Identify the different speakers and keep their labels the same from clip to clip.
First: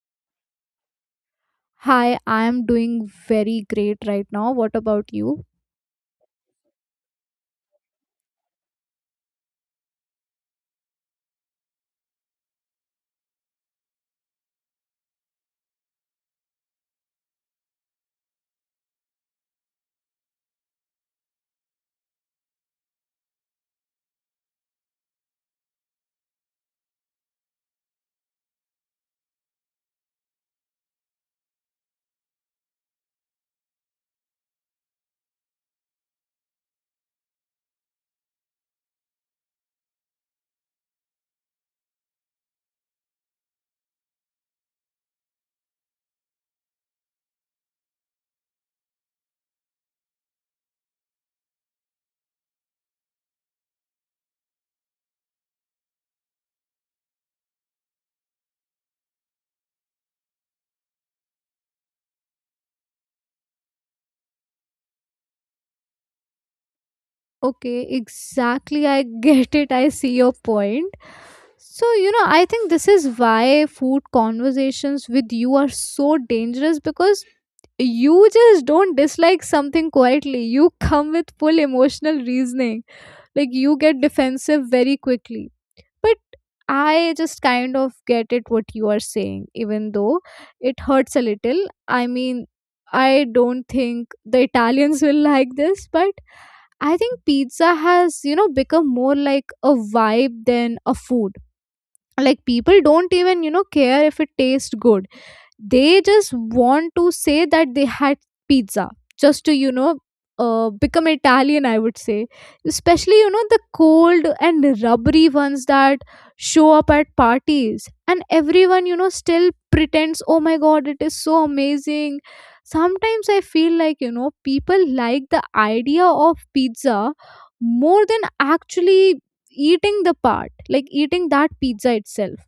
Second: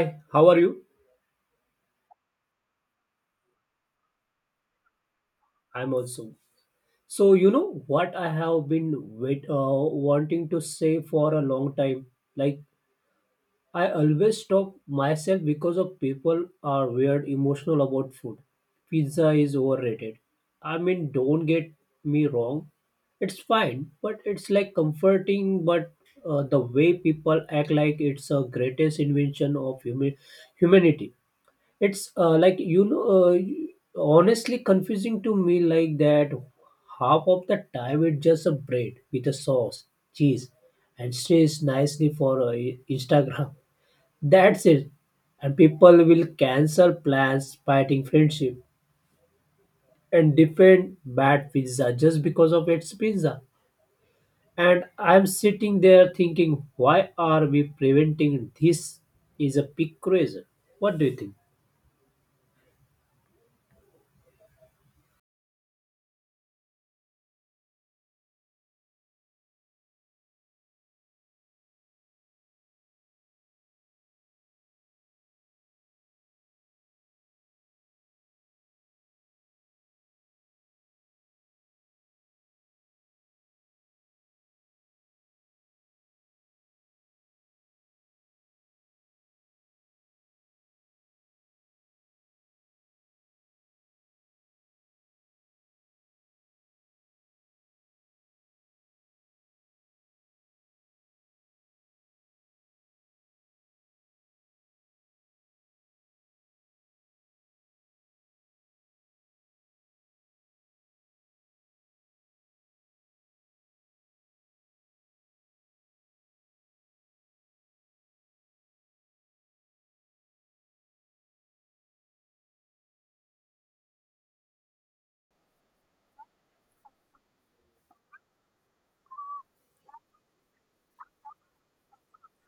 Speaker 1: Hi, how are you?
Speaker 2: Hi, I am doing very great right now. What about you?
Speaker 1: I'm also. So, you know what I have been wait, uh, wanting to say for a long time? Like, I always stop myself because of people are weird emotional about food. Pizza is overrated. I mean, don't get me wrong. It's fine, but it's like comforting, but the way people act like it's a greatest invention of humanity. It's like honestly confusing to me like that. Half of the time it's just a bread with a sauce, cheese, and stays nicely for Instagram. That's it. And people will cancel plans, fighting friendship, and defend bad pizza just because of its pizza. And I'm sitting there thinking, why are we preventing this? Is a big crazy. What do you think?
Speaker 2: Okay, exactly. I get it. I see your point. So, you know, I think this is why food conversations with you are so dangerous because you just don't dislike something quietly. You come with full emotional reasoning. Like, you get defensive very quickly. But I just kind of get it what you are saying, even though it hurts a little. I mean, I don't think the Italians will like this, but I think pizza has, you know, become more like a vibe than a food. Like, people don't even, you know, care if it tastes good. They just want to say that they had pizza just to become Italian, I would say. Especially, you know, the cold and rubbery ones that show up at parties, and everyone, you know, still pretends, oh my god, it is so amazing. Sometimes I feel like, you know, people like the idea of pizza more than actually eating the part, like eating that pizza itself.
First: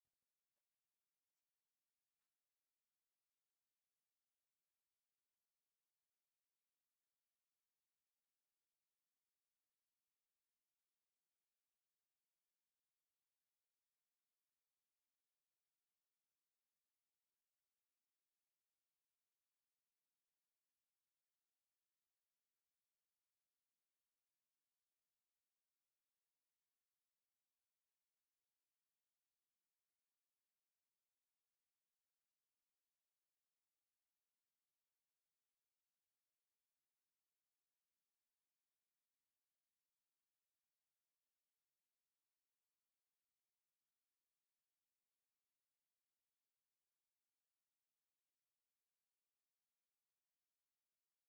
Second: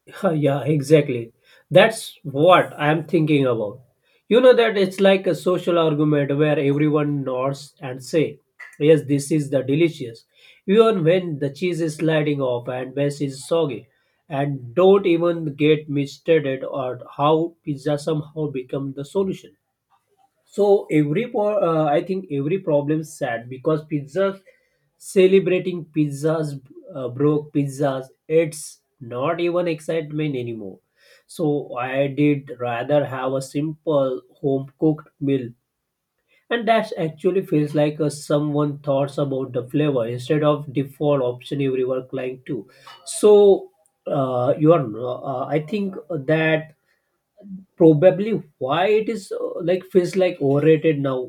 Speaker 1: Yeah, exactly. That's what I'm thinking about. You know that it's like a social argument where everyone nods and say, "Yes, this is the delicious," even when the cheese is sliding off and base is soggy. And don't even get me started on how pizza somehow become the solution. So I think every problem sad because pizzas celebrating pizzas broke pizzas. It's not even excitement anymore. So I did rather have a simple home cooked meal, and that actually feels like someone thoughts about the flavor instead of default option everyone cling to. So you are. I think that probably why it is like feels like overrated now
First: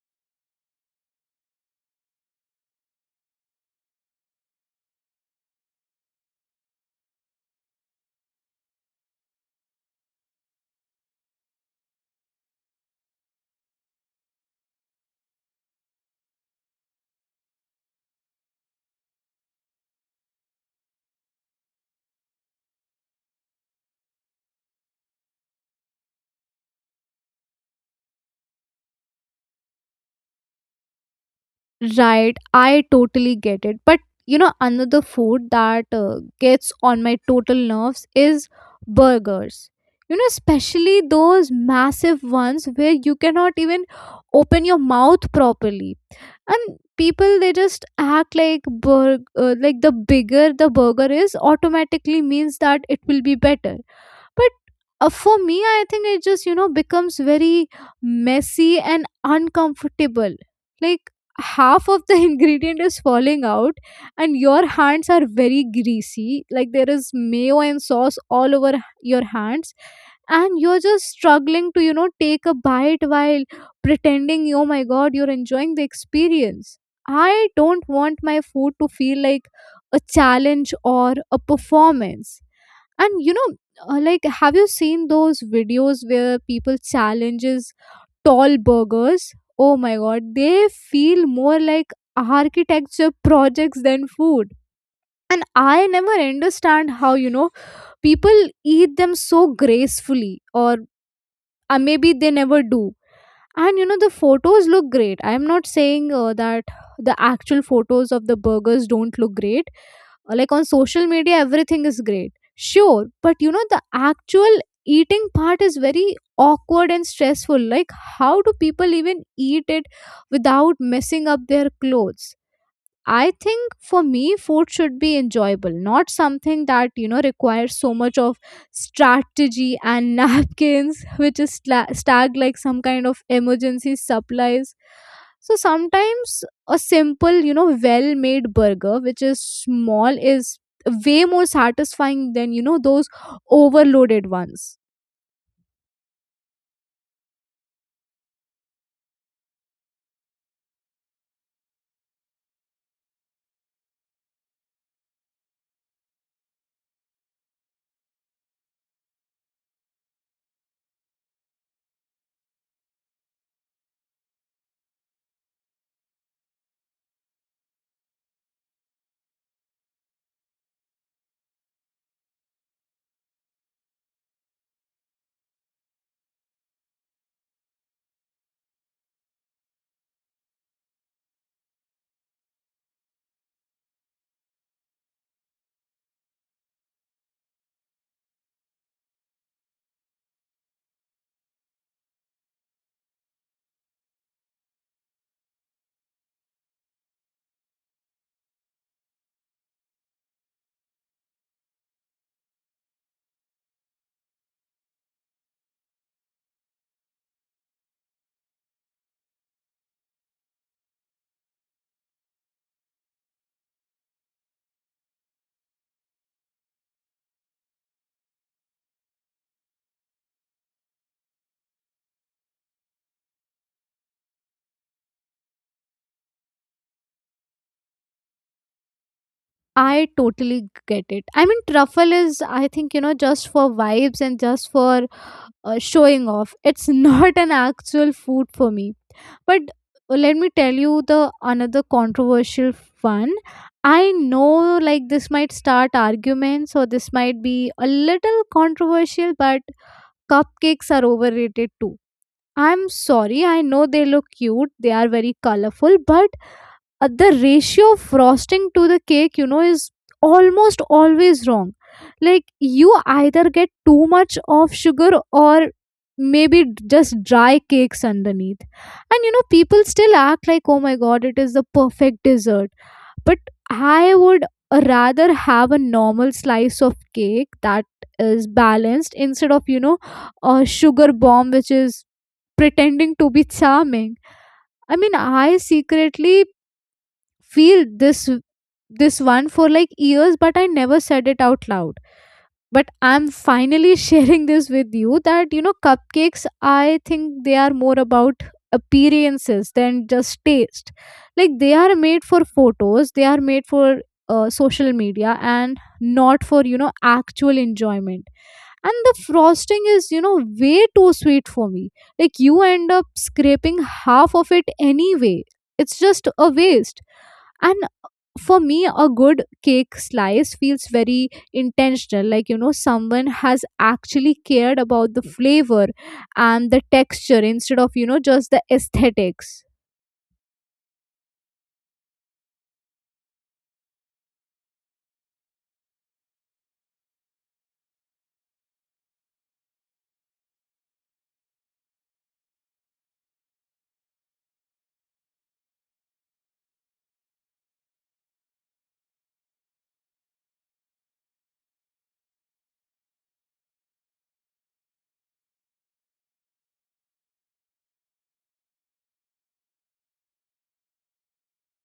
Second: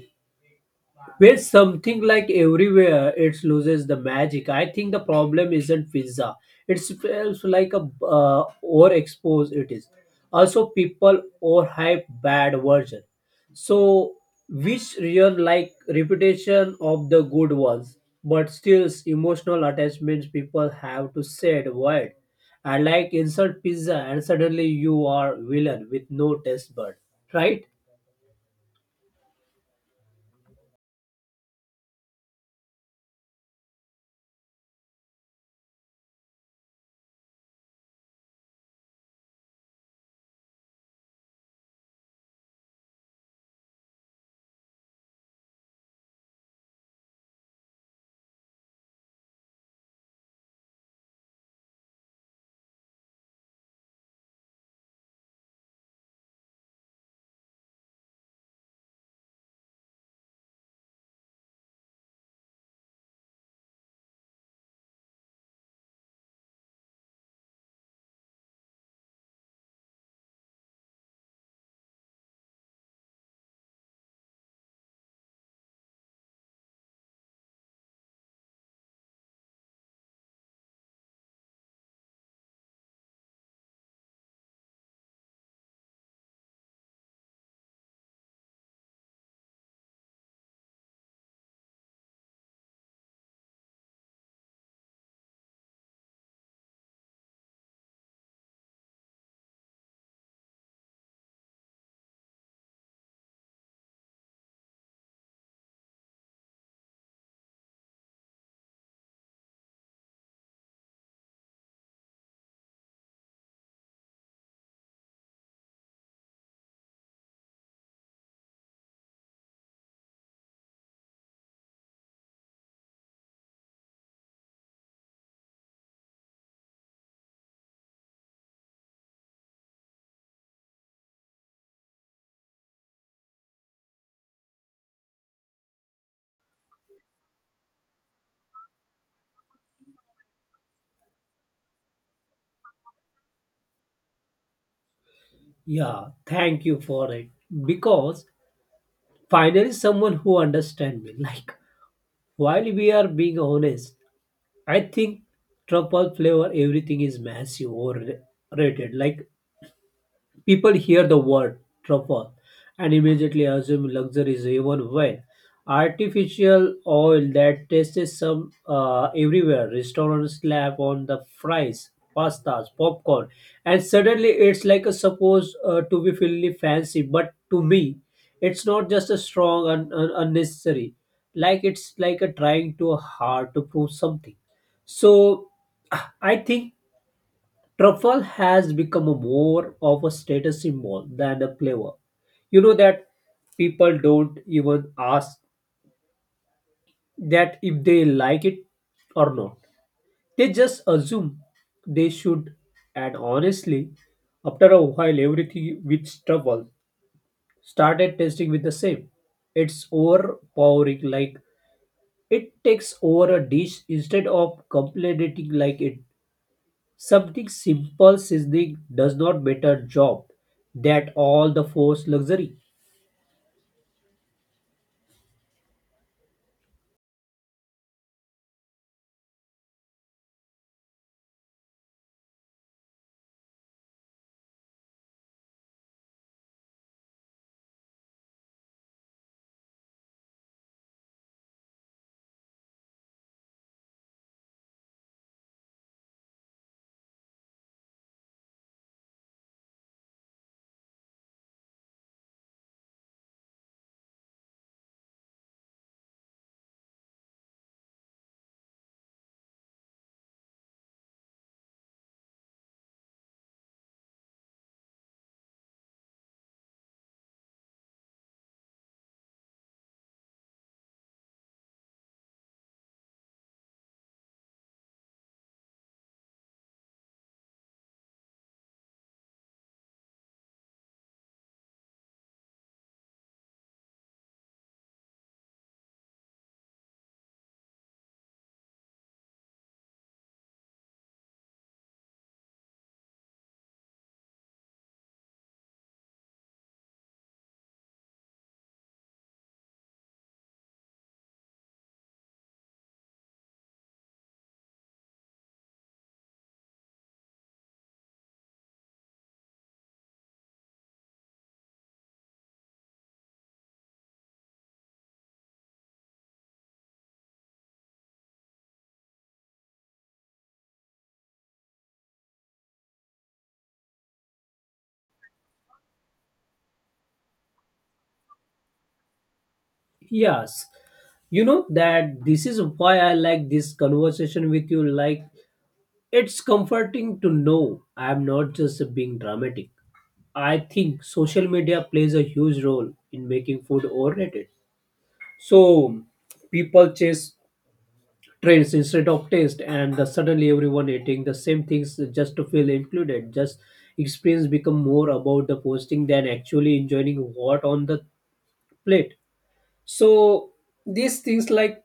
Speaker 1: where something like everywhere it loses the magic. I think the problem isn't pizza, it's feels like a uh, overexposed it is, also people overhype bad version, so which real like reputation of the good ones, but still emotional attachments people have to say the word. I like insert pizza and suddenly you are villain with no taste bud, right?
Speaker 2: Right, I totally get it. But you know, another food that gets on my total nerves is burgers. You know, especially those massive ones where you cannot even open your mouth properly. And people, they just act like like the bigger the burger is automatically means that it will be better. But for me, I think it just, you know, becomes very messy and uncomfortable. Like half of the ingredient is falling out, and your hands are very greasy, like there is mayo and sauce all over your hands, and you're just struggling to, you know, take a bite while pretending, oh my god, you're enjoying the experience. I don't want my food to feel like a challenge or a performance. And, you know, like, have you seen those videos where people challenges tall burgers? Oh my god, they feel more like architecture projects than food. And I never understand how, you know, people eat them so gracefully, or maybe they never do. And you know, the photos look great. I'm not saying that the actual photos of the burgers don't look great. Like, on social media, everything is great. Sure. But you know, the actual eating part is very awkward and stressful. Like, how do people even eat it without messing up their clothes? I think for me, food should be enjoyable, not something that, you know, requires so much of strategy and napkins, which is stacked like some kind of emergency supplies. So sometimes a simple, you know, well-made burger, which is small, is way more satisfying than, you know, those overloaded ones.
Speaker 1: Yeah, thank you for it, because finally someone who understands me. Like while we are being honest, I think truffle flavor everything is massive or rated. Like people hear the word truffle and immediately assume luxury is, even when artificial oil that tastes some everywhere. Restaurants slap on the fries, pastas, popcorn, and suddenly it's like a supposed to be fully fancy. But to me, it's not just a strong and unnecessary. Like it's like a trying too hard to prove something. So I think truffle has become a more of a status symbol than a flavor. You know that people don't even ask that if they like it or not. They just assume they should. And honestly, after a while, everything with truffle started tasting with the same. It's overpowering, like it takes over a dish instead of complementing like it. Something simple seasoning does not better job that all the forced luxury.
Speaker 2: I totally get it. I mean, truffle is, I think, you know, just for vibes and just for showing off. It's not an actual food for me. But let me tell you the another controversial one. I know, like, this might start arguments or this might be a little controversial, but cupcakes are overrated too. I'm sorry, I know they look cute, they are very colorful, but the ratio of frosting to the cake, you know, is almost always wrong. Like, you either get too much of sugar, or maybe just dry cakes underneath. And you know, people still act like, oh my god, it is the perfect dessert. But I would rather have a normal slice of cake that is balanced instead of, you know, a sugar bomb which is pretending to be charming. I mean, I secretly feel this one for like years, but I never said it out loud. But I'm finally sharing this with you, that you know, cupcakes, I think they are more about appearances than just taste. Like, they are made for photos, they are made for social media, and not for, you know, actual enjoyment. And the frosting is, you know, way too sweet for me. Like, you end up scraping half of it anyway. It's just a waste. And for me, a good cake slice feels very intentional, like, you know, someone has actually cared about the flavor and the texture instead of, you know, just the aesthetics.
Speaker 1: Yes, you know that this is why I like this conversation with you. Like, it's comforting to know I'm not just being dramatic. I think social media plays a huge role in making food overrated. So people chase trends instead of taste, and the suddenly everyone eating the same things just to feel included, just experience become more about the posting than actually enjoying what on the plate. So these things like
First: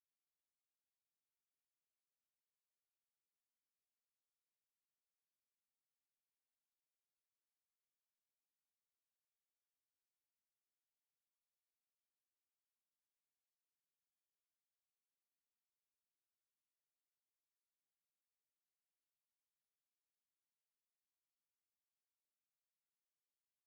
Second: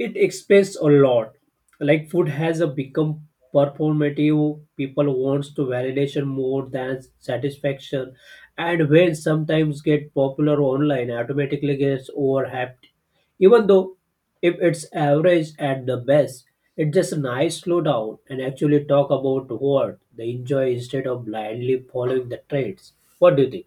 Speaker 1: it explains a lot. Like food has a become performative, people wants to validation more than satisfaction, and when sometimes get popular online automatically gets overhyped, even though if it's average at the best. It just nice slow down and actually talk about what they enjoy instead of blindly following the trends. What do you think?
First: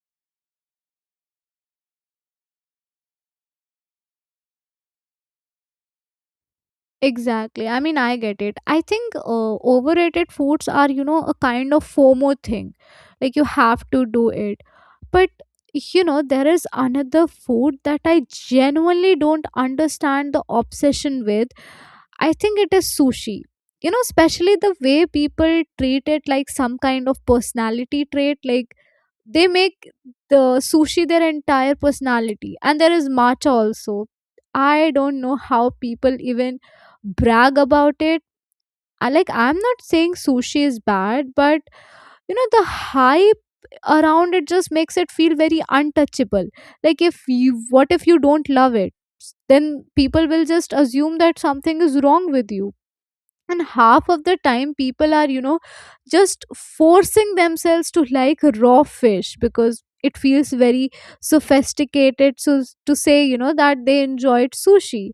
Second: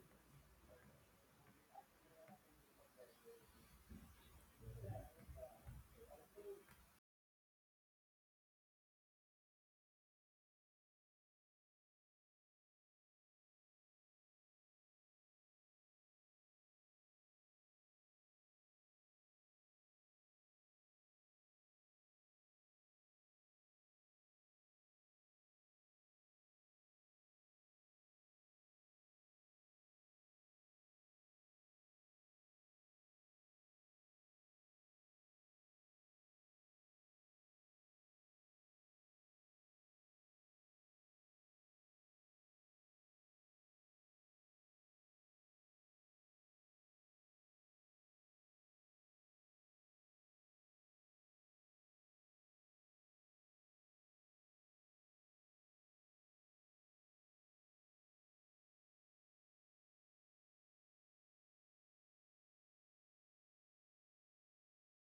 Speaker 2: Exactly. I mean, I get it. I think overrated foods are, you know, a kind of FOMO thing. Like, you have to do it. But, you know, there is another food that I genuinely don't understand the obsession with. I think it is sushi. You know, especially the way people treat it like some kind of personality trait. Like, they make the sushi their entire personality. And there is matcha also. I don't know how people even brag about it. I, like, I'm not saying sushi is bad, but you know, the hype around it just makes it feel very untouchable. Like, if you, what if you don't love it? Then people will just assume that something is wrong with you. And half of the time, people are, you know, just forcing themselves to like raw fish because it feels very sophisticated, to say, you know, that they enjoyed sushi.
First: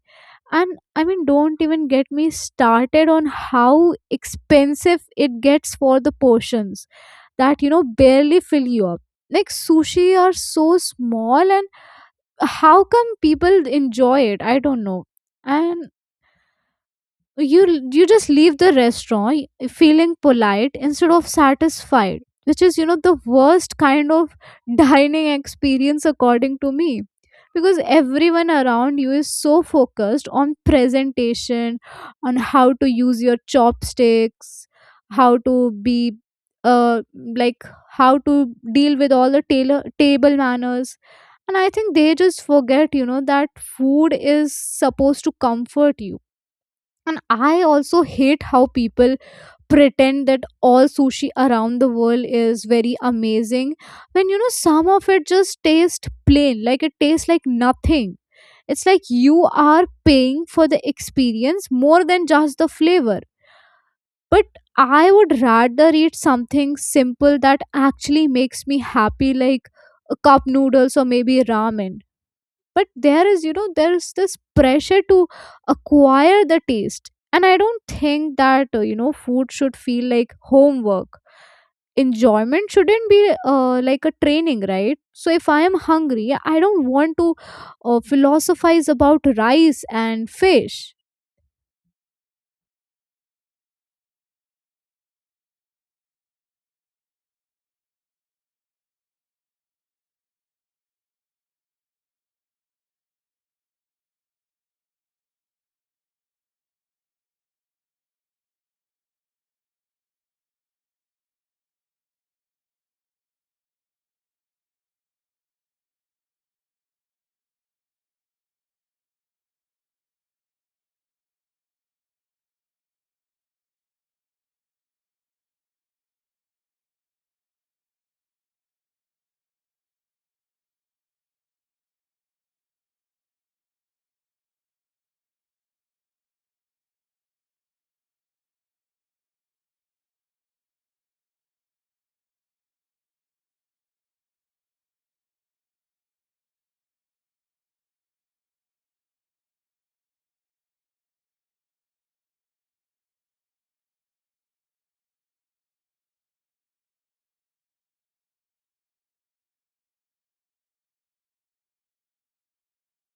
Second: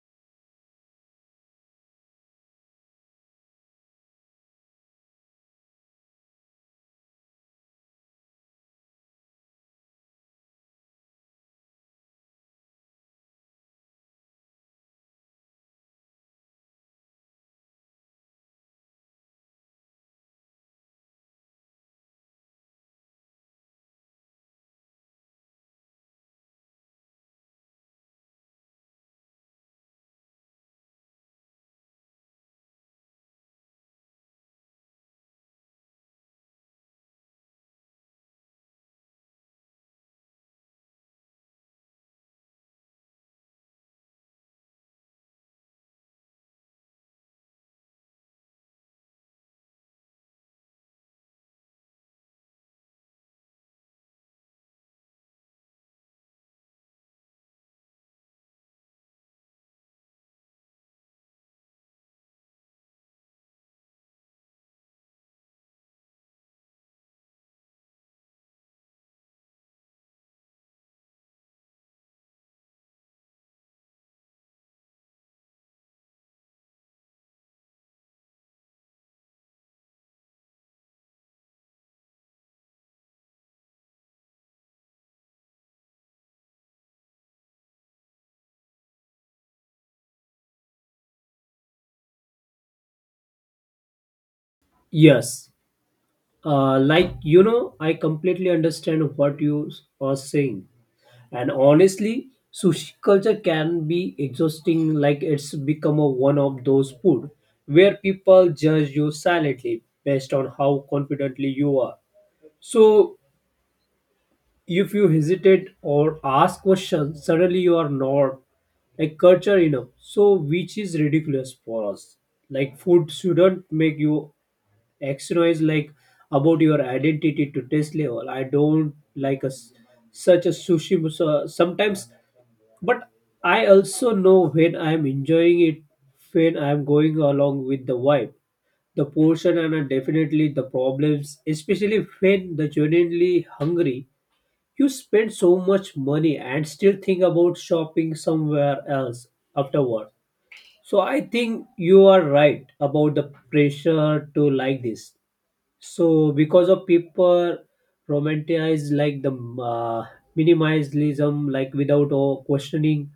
Speaker 2: And I mean, don't even get me started on how expensive it gets for the portions that, you know, barely fill you up. Like, sushi are so small, and how come people enjoy it, I don't know. And you just leave the restaurant feeling polite instead of satisfied, which is, you know, the worst kind of dining experience according to me. Because everyone around you is so focused on presentation, on how to use your chopsticks, how to be, uh like, how to deal with all the tailor, table manners. And I think they just forget, you know, that food is supposed to comfort you. And I also hate how people pretend that all sushi around the world is very amazing, when, you know, some of it just tastes plain, like it tastes like nothing. It's like you are paying for the experience more than just the flavor. But I would rather eat something simple that actually makes me happy, like a cup noodles or maybe ramen. But there is, you know, there's this pressure to acquire the taste, and I don't think that, you know, food should feel like homework. Enjoyment shouldn't be, like, a training, right? So if I am hungry, I don't want to philosophize about rice and fish.
Speaker 1: Yes, like you know, I completely understand what you are saying. And honestly, sushi culture can be exhausting, like it's become a one of those food where people judge you silently based on how confidently you are. So if you hesitate or ask questions, suddenly you are not like culture enough. So which is ridiculous for us. Like food shouldn't make you exercise like about your identity to taste level. I don't like a such a sushi. So sometimes, but I also know when I'm enjoying it, when I'm going along with the vibe, the portion, and definitely the problems, especially when the genuinely hungry. You spend so much money and still think about shopping somewhere else afterward. So I think you are right about the pressure to like this. So because of people romanticize like the minimalism, like without questioning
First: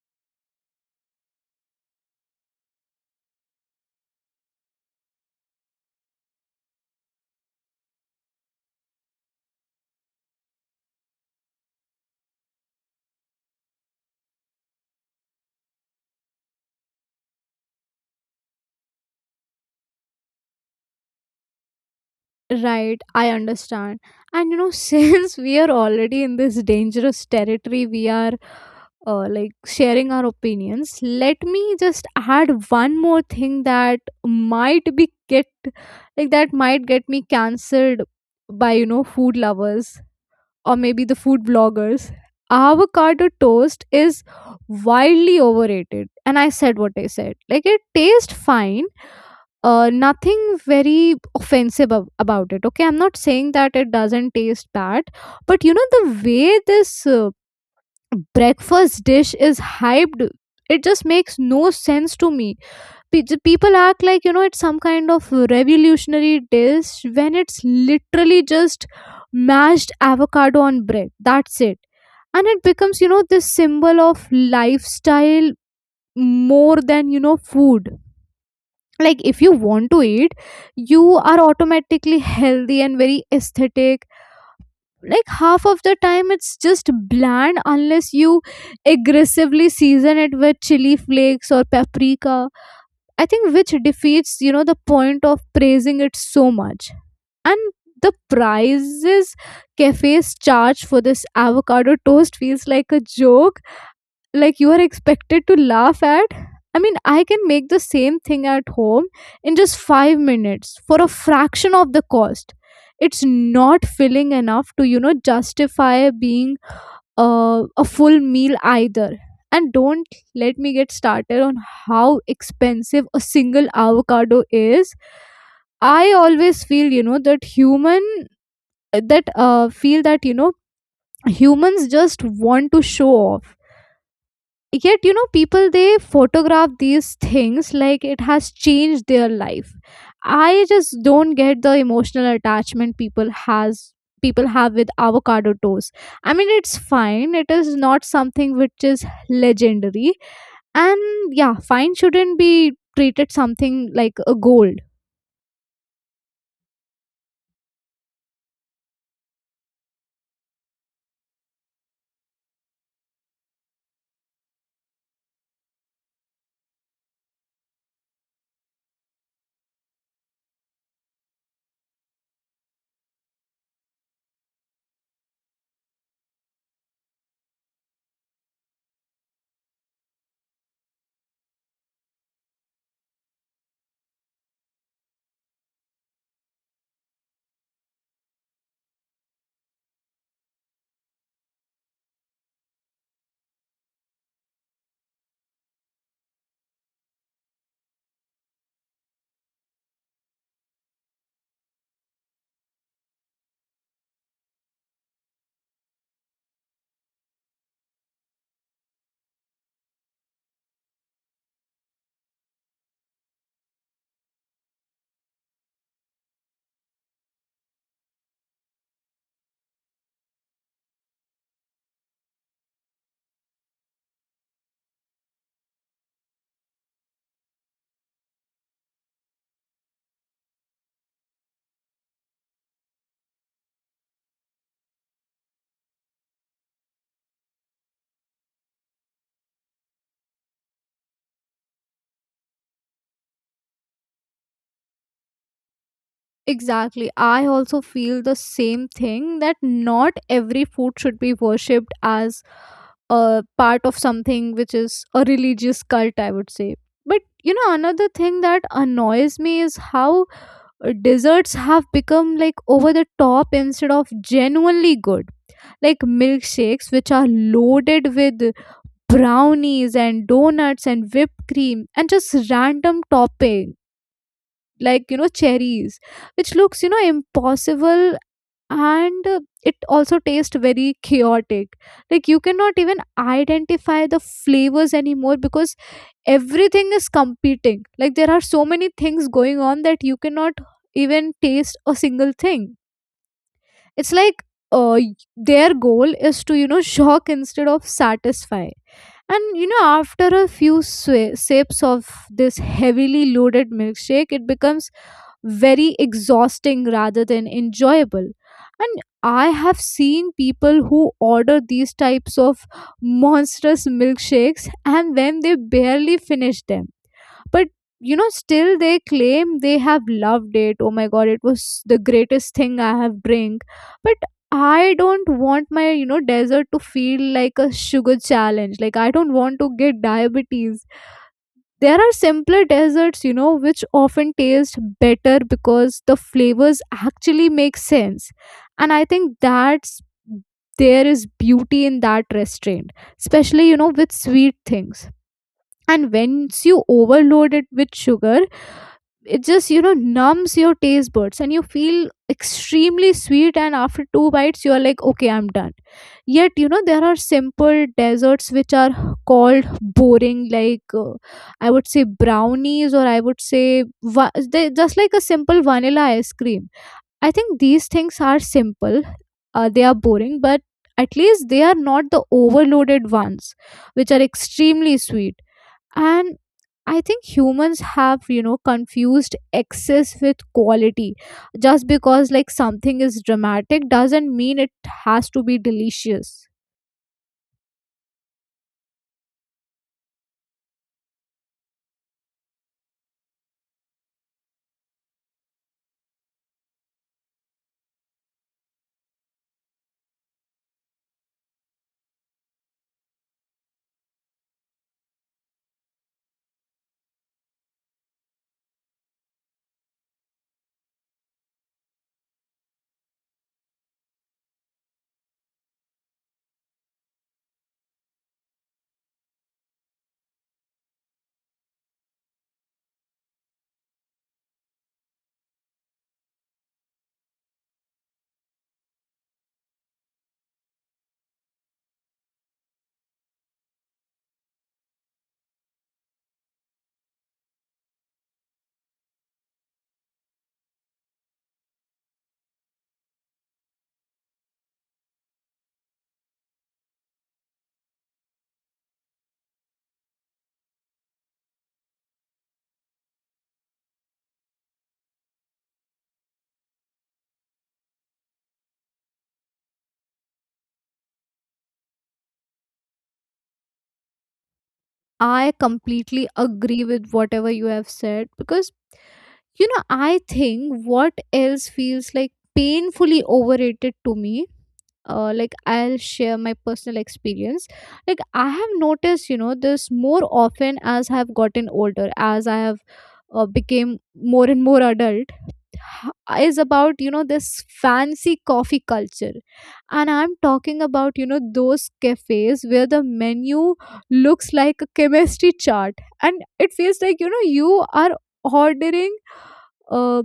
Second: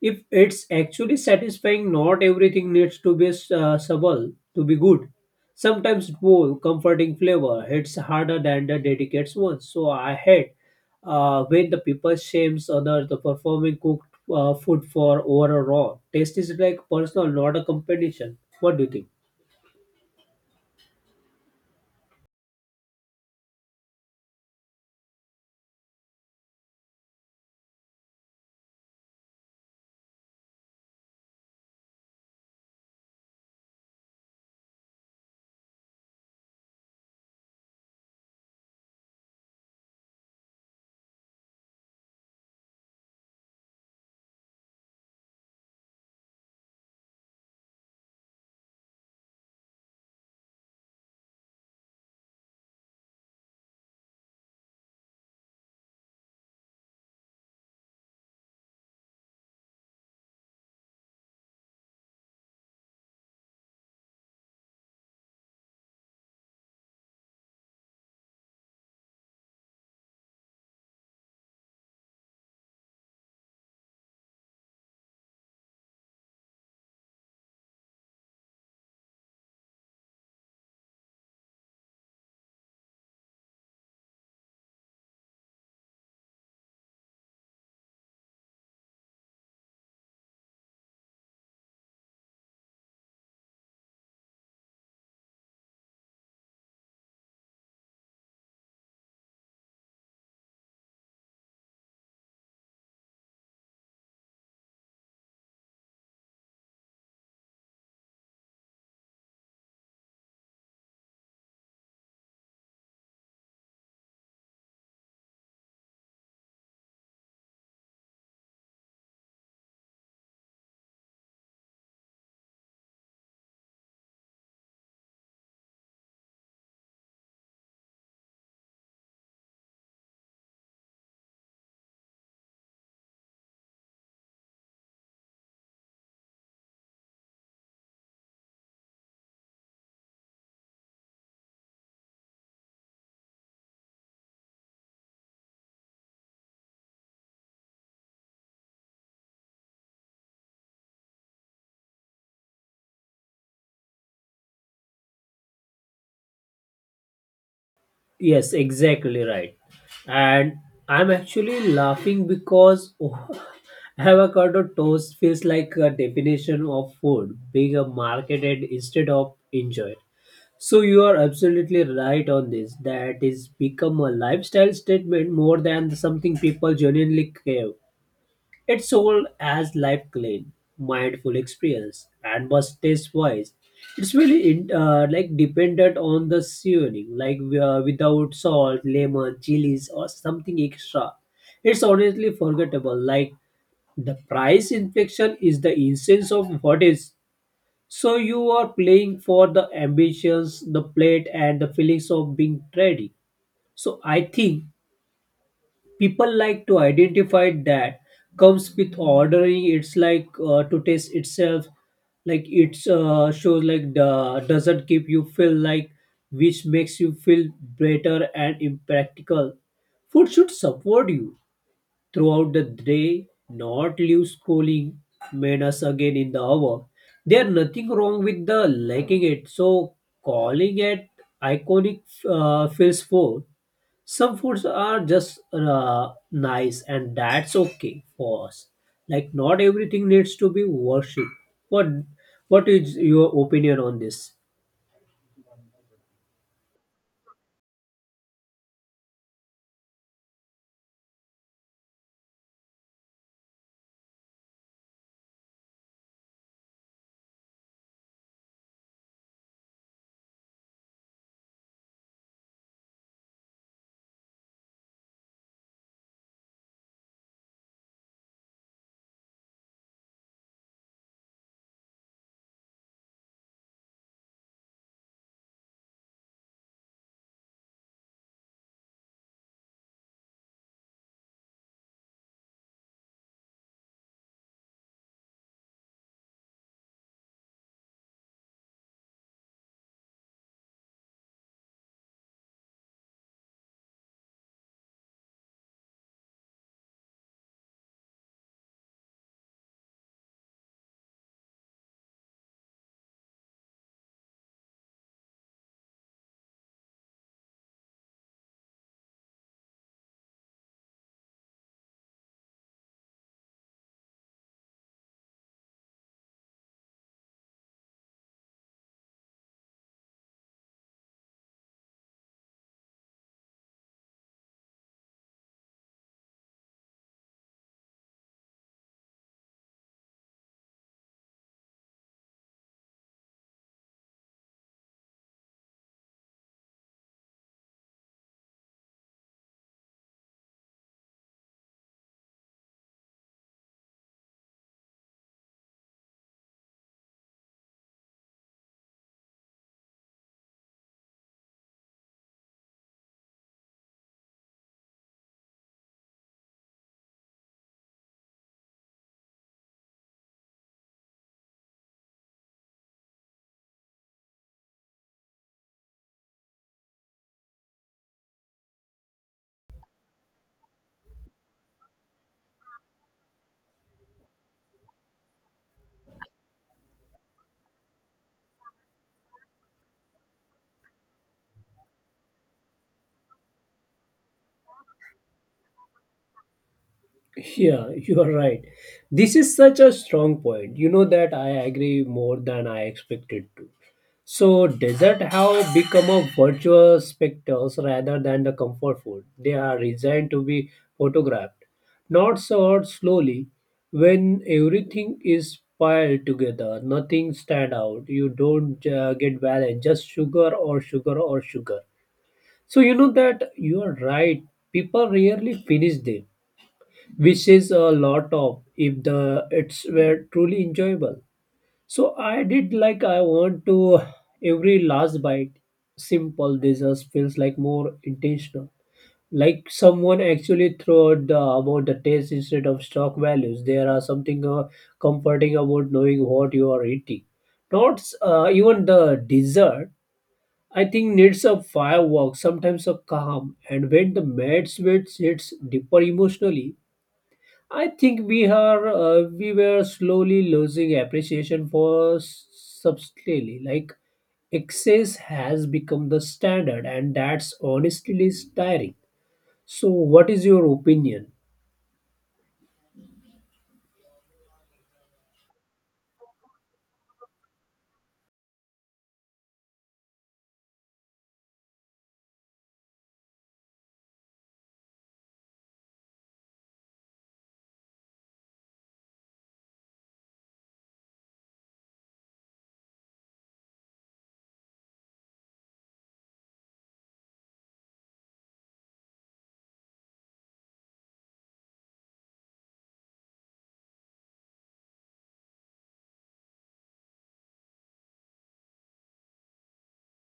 Speaker 1: if it's actually satisfying. Not everything needs to be subtle to be good. Sometimes bold comforting flavor hits harder than the dedicates ones. So I hate when the people shames others the performing cooked food for overall raw taste. Is like personal, not a competition. What do you think?
Speaker 2: Right, I understand. And you know, since we are already in this dangerous territory, we are, like, sharing our opinions, let me just add one more thing that might be get like that might get me cancelled by, you know, food lovers or maybe the food bloggers. Avocado toast is wildly overrated, and I said what I said. Like, it tastes fine. Nothing very offensive about it. Okay, I'm not saying that it doesn't taste bad. But you know, the way this breakfast dish is hyped, it just makes no sense to me. The people act like, you know, it's some kind of revolutionary dish when it's literally just mashed avocado on bread, that's it. And it becomes, you know, this symbol of lifestyle more than, you know, food. Like, if you want to eat, you are automatically healthy and very aesthetic. Like, half of the time it's just bland unless you aggressively season it with chili flakes or paprika, I think, which defeats, you know, the point of praising it so much. And the prices cafes charge for this avocado toast feels like a joke, like you are expected to laugh at. I mean, I can make the same thing at home in just 5 minutes for a fraction of the cost. It's not filling enough to, you know, justify being a full meal either. And don't let me get started on how expensive a single avocado is. I always feel, you know, that human that feel that you know humans just want to show off. Yet, you know, people, they photograph these things like it has changed their life. I just don't get the emotional attachment people have with avocado toast. I mean, it's fine, it is not something which is legendary. And yeah, fine shouldn't be treated something like a gold.
Speaker 1: Yes, exactly right. And I'm actually laughing because avocado toast feels like a definition of food being a marketed instead of enjoyed. So you are absolutely right on this. That is become a lifestyle statement more than something people genuinely crave. It's sold as life clean, mindful experience, and was taste wise. It's really in, like dependent on the seasoning, like without salt, lemon, chilies, or something extra. It's honestly forgettable. Like the price inflation is the essence of what is. So you are playing for the ambitions, the plate, and the feelings of being ready. So I think people like to identify that comes with ordering. It's like to taste itself, like it's shows like the doesn't keep you feel like, which makes you feel better and impractical. Food should support you throughout the day, not leave schooling men us again in the hour. There nothing wrong with the liking it, so calling it iconic feels full. Some foods are just nice, and that's okay for us. Like not everything needs to be worshipped. what what is your opinion on this?
Speaker 2: Exactly, I also feel the same thing, that not every food should be worshipped as a part of something which is a religious cult, I would say. But you know, another thing that annoys me is how desserts have become like over the top instead of genuinely good. Like milkshakes, which are loaded with brownies and donuts and whipped cream and just random topping, like you know, cherries, which looks you know impossible and it also tastes very chaotic. Like you cannot even identify the flavors anymore because everything is competing. Like there are so many things going on that you cannot even taste a single thing. It's like their goal is to you know shock instead of satisfy. And you know, after a few sips of this heavily loaded milkshake, it becomes very exhausting rather than enjoyable. And I have seen people who order these types of monstrous milkshakes and then they barely finish them, but you know still they claim they have loved it. Oh my god, it was the greatest thing I have drank. But I don't want my you know desert to feel like a sugar challenge. Like I don't want to get diabetes. There are simpler desserts you know which often taste better because the flavors actually make sense. And I think that's there is beauty in that restraint, especially you know with sweet things. And once you overload it with sugar, it just you know numbs your taste buds and you feel extremely sweet, and after two bites you are like okay I'm done. Yet you know there are simple desserts which are called boring, like I would say brownies, or I would say they just like a simple vanilla ice cream. I think these things are simple. They are boring, but at least they are not the overloaded ones which are extremely sweet. And I think humans have you know confused excess with quality. Just because like something is dramatic doesn't mean it has to be delicious.
Speaker 1: Yeah, you are right. This is such a strong point. You know that I agree more than I expected to. So desert have become a virtual spectacles rather than the comfort food. They are designed to be photographed, not served slowly. When everything is piled together, nothing stand out. You don't get balance, just sugar or sugar or sugar. So you know that you are right. People rarely finish them, which is a lot of if the it's were truly enjoyable. So I did like I want to every last bite. Simple desserts feels like more intentional. Like someone actually thought the, about the taste instead of stock values. There are something comforting about knowing what you are eating. Not even the dessert. I think needs a firework, sometimes a calm, and when the mad sweat hits deeper emotionally, I think we were slowly losing appreciation for subtlety. Like excess has become the standard, and that's honestly tiring. So what is your opinion?
Speaker 2: I completely agree with whatever you have said, because you know I think what else feels like painfully overrated to me. Like, I'll share my personal experience. Like I have noticed, you know, this more often as I have gotten older, as I have became more and more adult. Is about you know this fancy coffee culture, and I'm talking about you know those cafes where the menu looks like a chemistry chart, and it feels like you know you are ordering, uh,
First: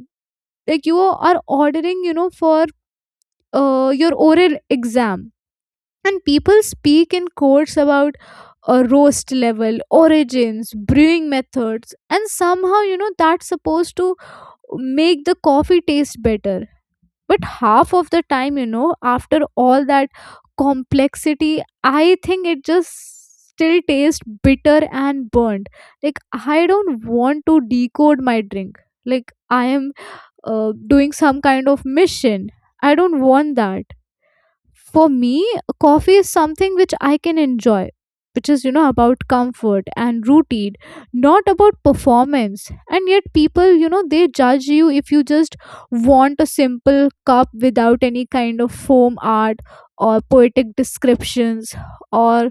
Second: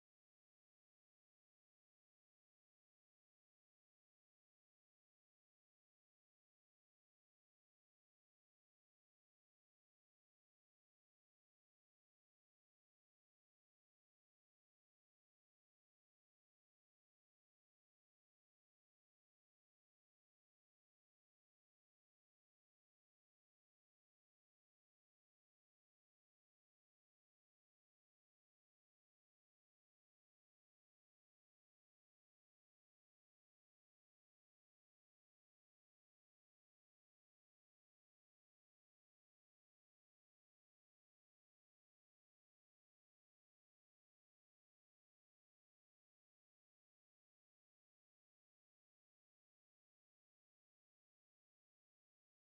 Speaker 2: like you are ordering, you know, for your oral exam. And people speak in codes about roast level origins brewing methods, and somehow you know that's supposed to make the coffee taste better, but half of the time you know after all that complexity, I think it just still tastes bitter and burnt. Like, I don't want to decode my drink like I am doing some kind of mission. I don't want that. For me, coffee is something which I can enjoy, which is you know about comfort and routine, not about performance. And yet people you know they judge you if you just want a simple cup without any kind of foam art or poetic descriptions or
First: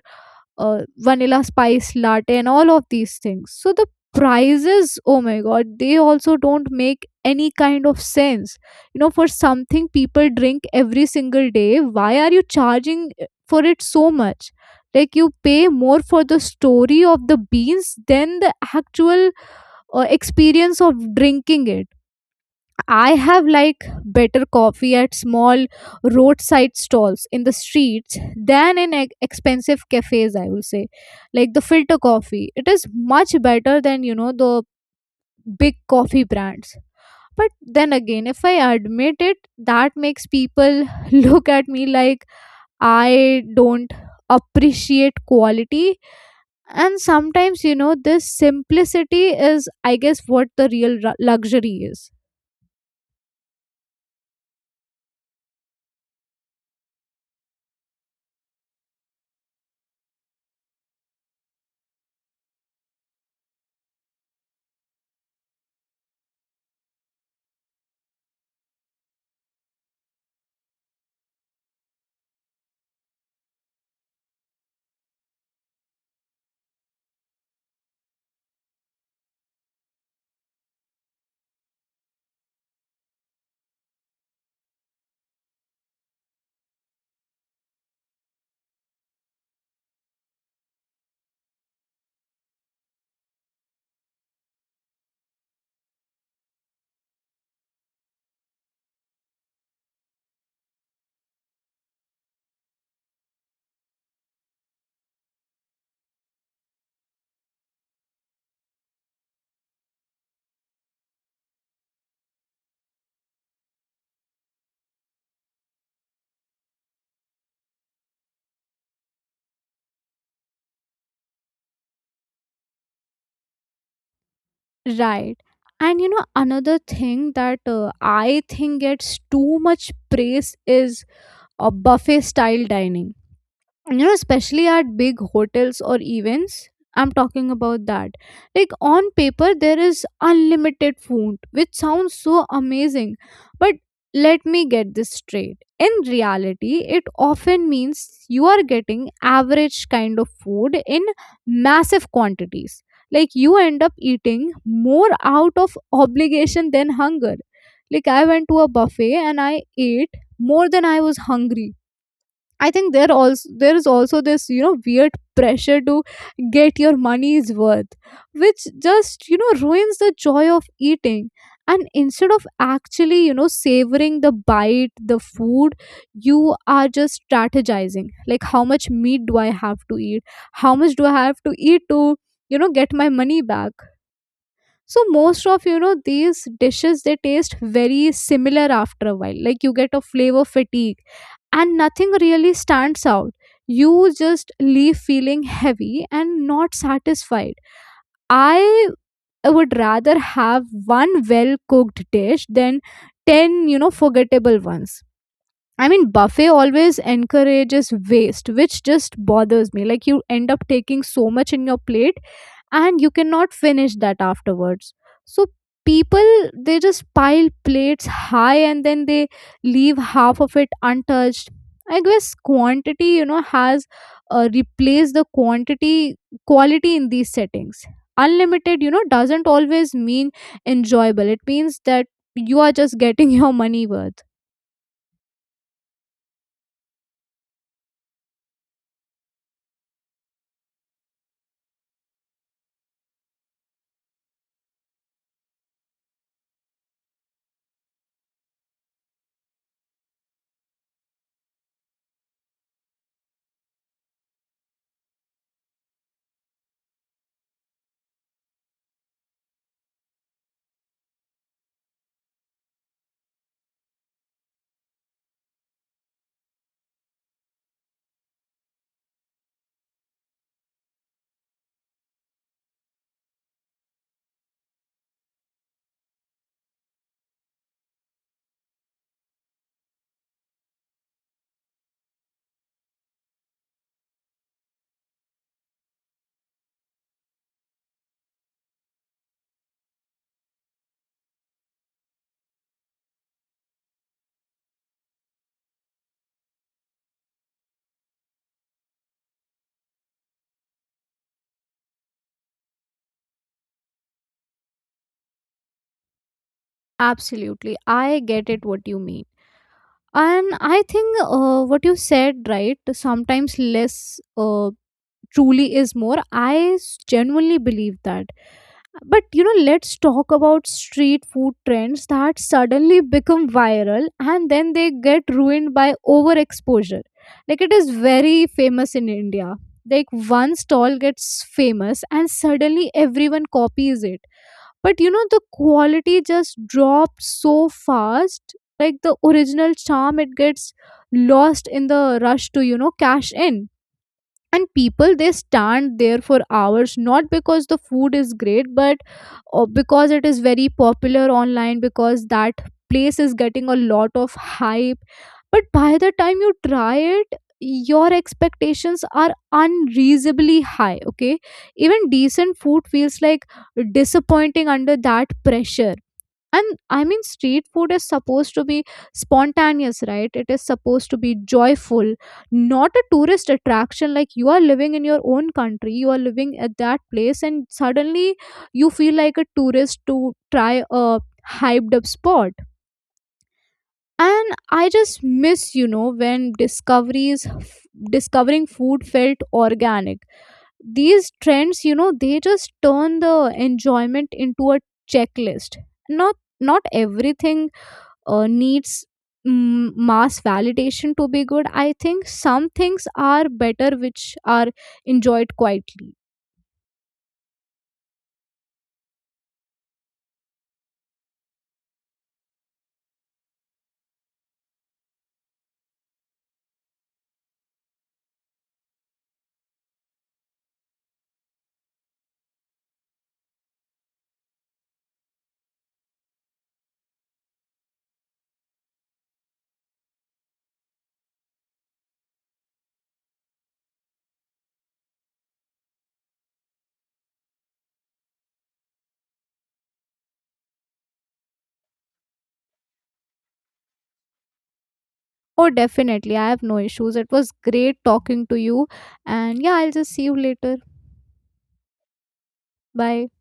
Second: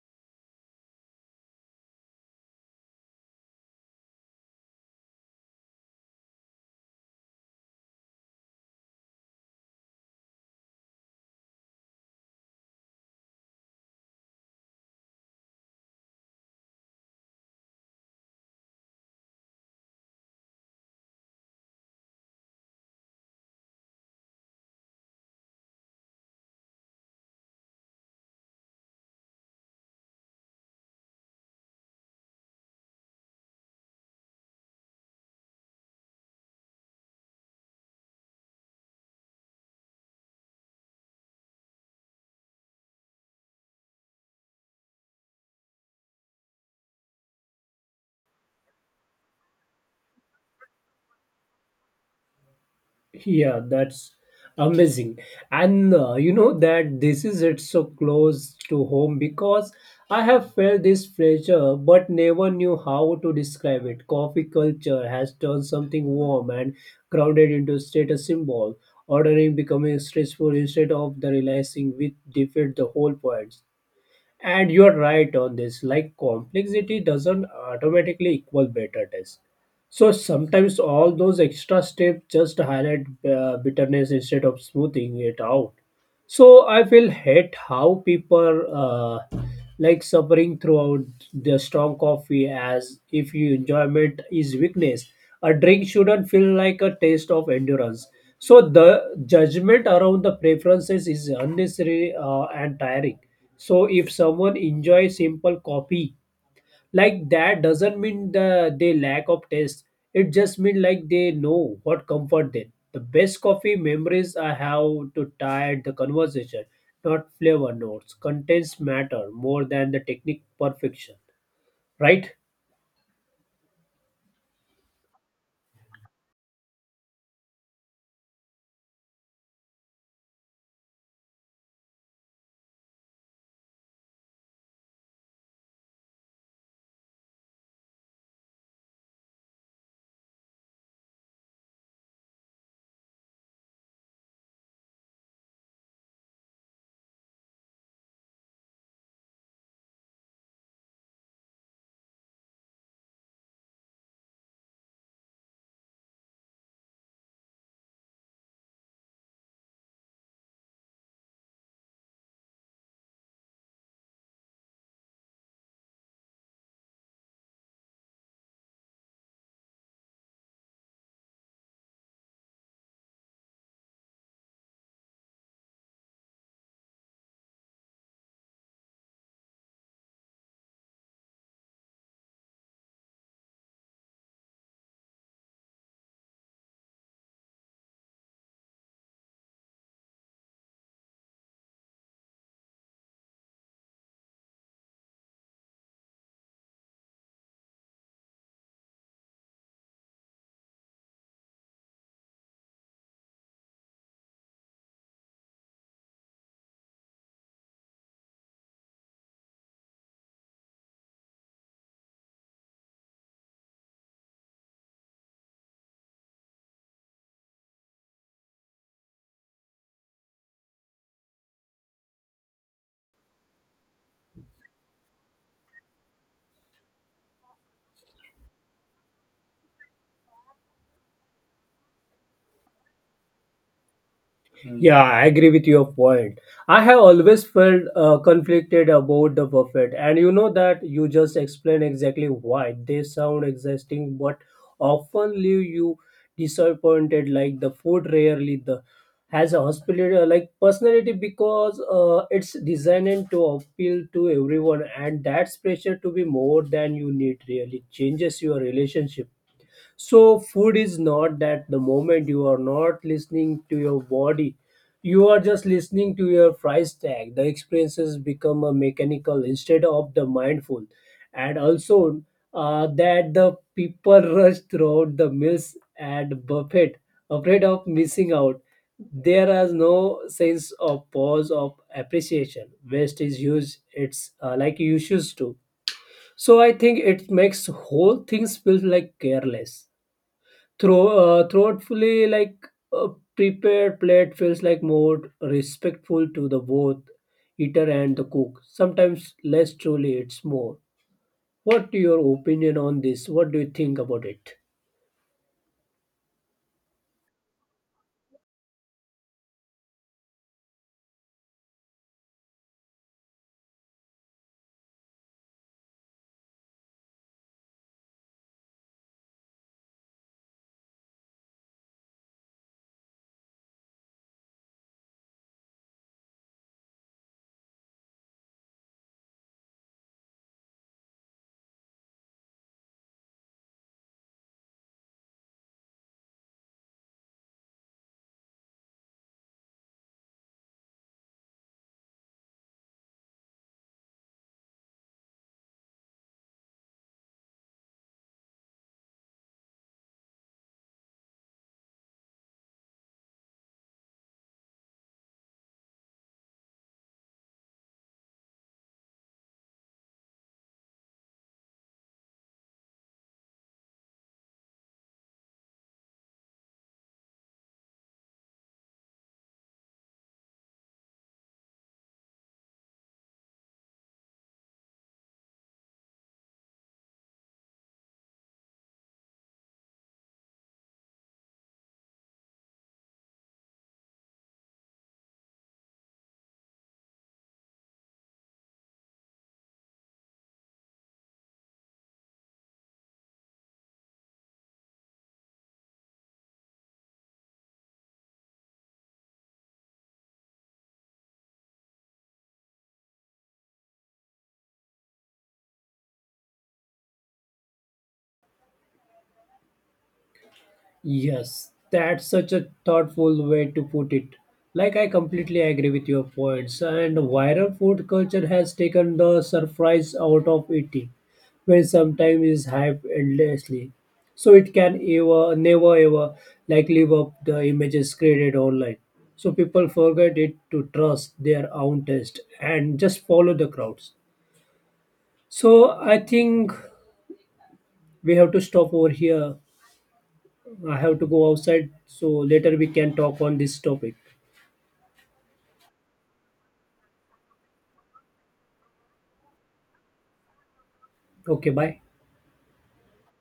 Speaker 2: vanilla spice latte and all of these things. So the prices, oh my god, they also don't make any kind of sense. You know, for something people drink every single day, why are you charging for it so much? Like you pay more for the story of the beans than the actual experience of drinking it. I have like better coffee at small roadside stalls in the streets than in expensive cafes, I will say. Like the filter coffee, it is much better than you know the big coffee brands. But then again, if I admit it, that makes people look at me like I don't appreciate quality. And sometimes, you know, this simplicity is, I guess, what the real luxury is.
Speaker 1: Yeah, that's amazing. And you know that this is it so close to home, because I have felt this pressure but never knew how to describe it. Coffee culture has turned something warm and crowded into status symbol, ordering becoming stressful instead of the relaxing, which defeat the whole point. And you're right on this. Like complexity doesn't automatically equal better taste. So sometimes all those extra steps just highlight bitterness instead of smoothing it out. So I feel hate how people like suffering throughout the strong coffee as if you enjoyment is weakness. A drink shouldn't feel like a taste of endurance. So the judgment around the preferences is unnecessary and tiring. So if someone enjoys simple coffee, like that doesn't mean the they lack of taste. It just mean like they know what comfort them. The best coffee memories I have to tie the conversation, not flavor notes. Contents matter more than the technique perfection, right?
Speaker 2: Right. And you know, another thing that I think gets too much praise is a buffet style dining, you know, especially at big hotels or events. I'm talking about that. Like on paper there is unlimited food which sounds so amazing, but let me get this straight, in reality it often means you are getting average kind of food in massive quantities. Like you end up eating more out of obligation than hunger. Like I went to a buffet and I ate more than I was hungry. I think there is also this you know weird pressure to get your money's worth, which just you know ruins the joy of eating. And instead of actually you know savoring the bite, the food, you are just strategizing like how much meat do I have to eat, how much do I have to eat to you know get my money back. So most of you know these dishes they taste very similar after a while. Like you get a flavor fatigue and nothing really stands out. You just leave feeling heavy and not satisfied. I would rather have one well cooked dish than 10, you know, forgettable ones. I mean, buffet always encourages waste, which just bothers me. Like, you end up taking so much in your plate and you cannot finish that afterwards. So people they just pile plates high and then they leave half of it untouched. I guess quantity you know has replaced the quantity quality in these settings. Unlimited you know doesn't always mean enjoyable, it means that you are just getting your money worth.
Speaker 1: Yeah, I agree with your point. I have always felt conflicted about the buffet, and you know that you just explained exactly why they sound exhausting, but often leave you disappointed. Like the food rarely the has a hospitality like personality, because it's designed to appeal to everyone, and that's pressure to be more than you need really changes your relationship. So, food is not that. The moment you are not listening to your body, you are just listening to your price tag. The experiences become a mechanical instead of the mindful, and also that the people rush throughout the meals at buffet, afraid of missing out. There is no sense of pause of appreciation. Waste is used; it's like you used to. So I think it makes whole things feel like careless. Throw thoughtfully, like a prepared plate feels like more respectful to the both eater and the cook. Sometimes less truly, it's more. What your opinion on this? What do you think about it?
Speaker 2: Absolutely, I get it what you mean. And I think what you said right, sometimes less truly is more. Genuinely believe that. But you know, let's talk about street food trends that suddenly become viral and then they get ruined by overexposure. Like it is very famous in India. Like one stall gets famous and suddenly everyone copies it. But you know, the quality just drops so fast. Like the original charm, it gets lost in the rush to, you know, cash in. And people they stand there for hours not because the food is great, but because it is very popular online, because that place is getting a lot of hype. But by the time you try it your expectations are unreasonably high, okay, even decent food feels like disappointing under that pressure. And I mean street food is supposed to be spontaneous, right, it is supposed to be joyful, not a tourist attraction. Like you are living in your own country, you are living at that place, and suddenly you feel like a tourist to try a hyped up spot. And I just miss you know when discoveries discovering food felt organic. These trends you know they just turn the enjoyment into a checklist. not Not everything needs mass validation to be good. I think some things are better which are enjoyed quietly.
Speaker 1: Yes, that's such a thoughtful way to put it. Like, I completely agree with your points. And viral food culture has taken the surprise out of eating, when sometimes it's hyped endlessly. So it can ever, never ever, like live up the images created online. So people forget it to trust their own taste and just follow the crowds. So I think we have to stop over here. I have to go outside, so later we can talk on this topic.
Speaker 2: Oh definitely, I have no issues, it was great talking to you. And yeah, I'll just see you later.
Speaker 1: Okay, bye.
Speaker 2: Bye.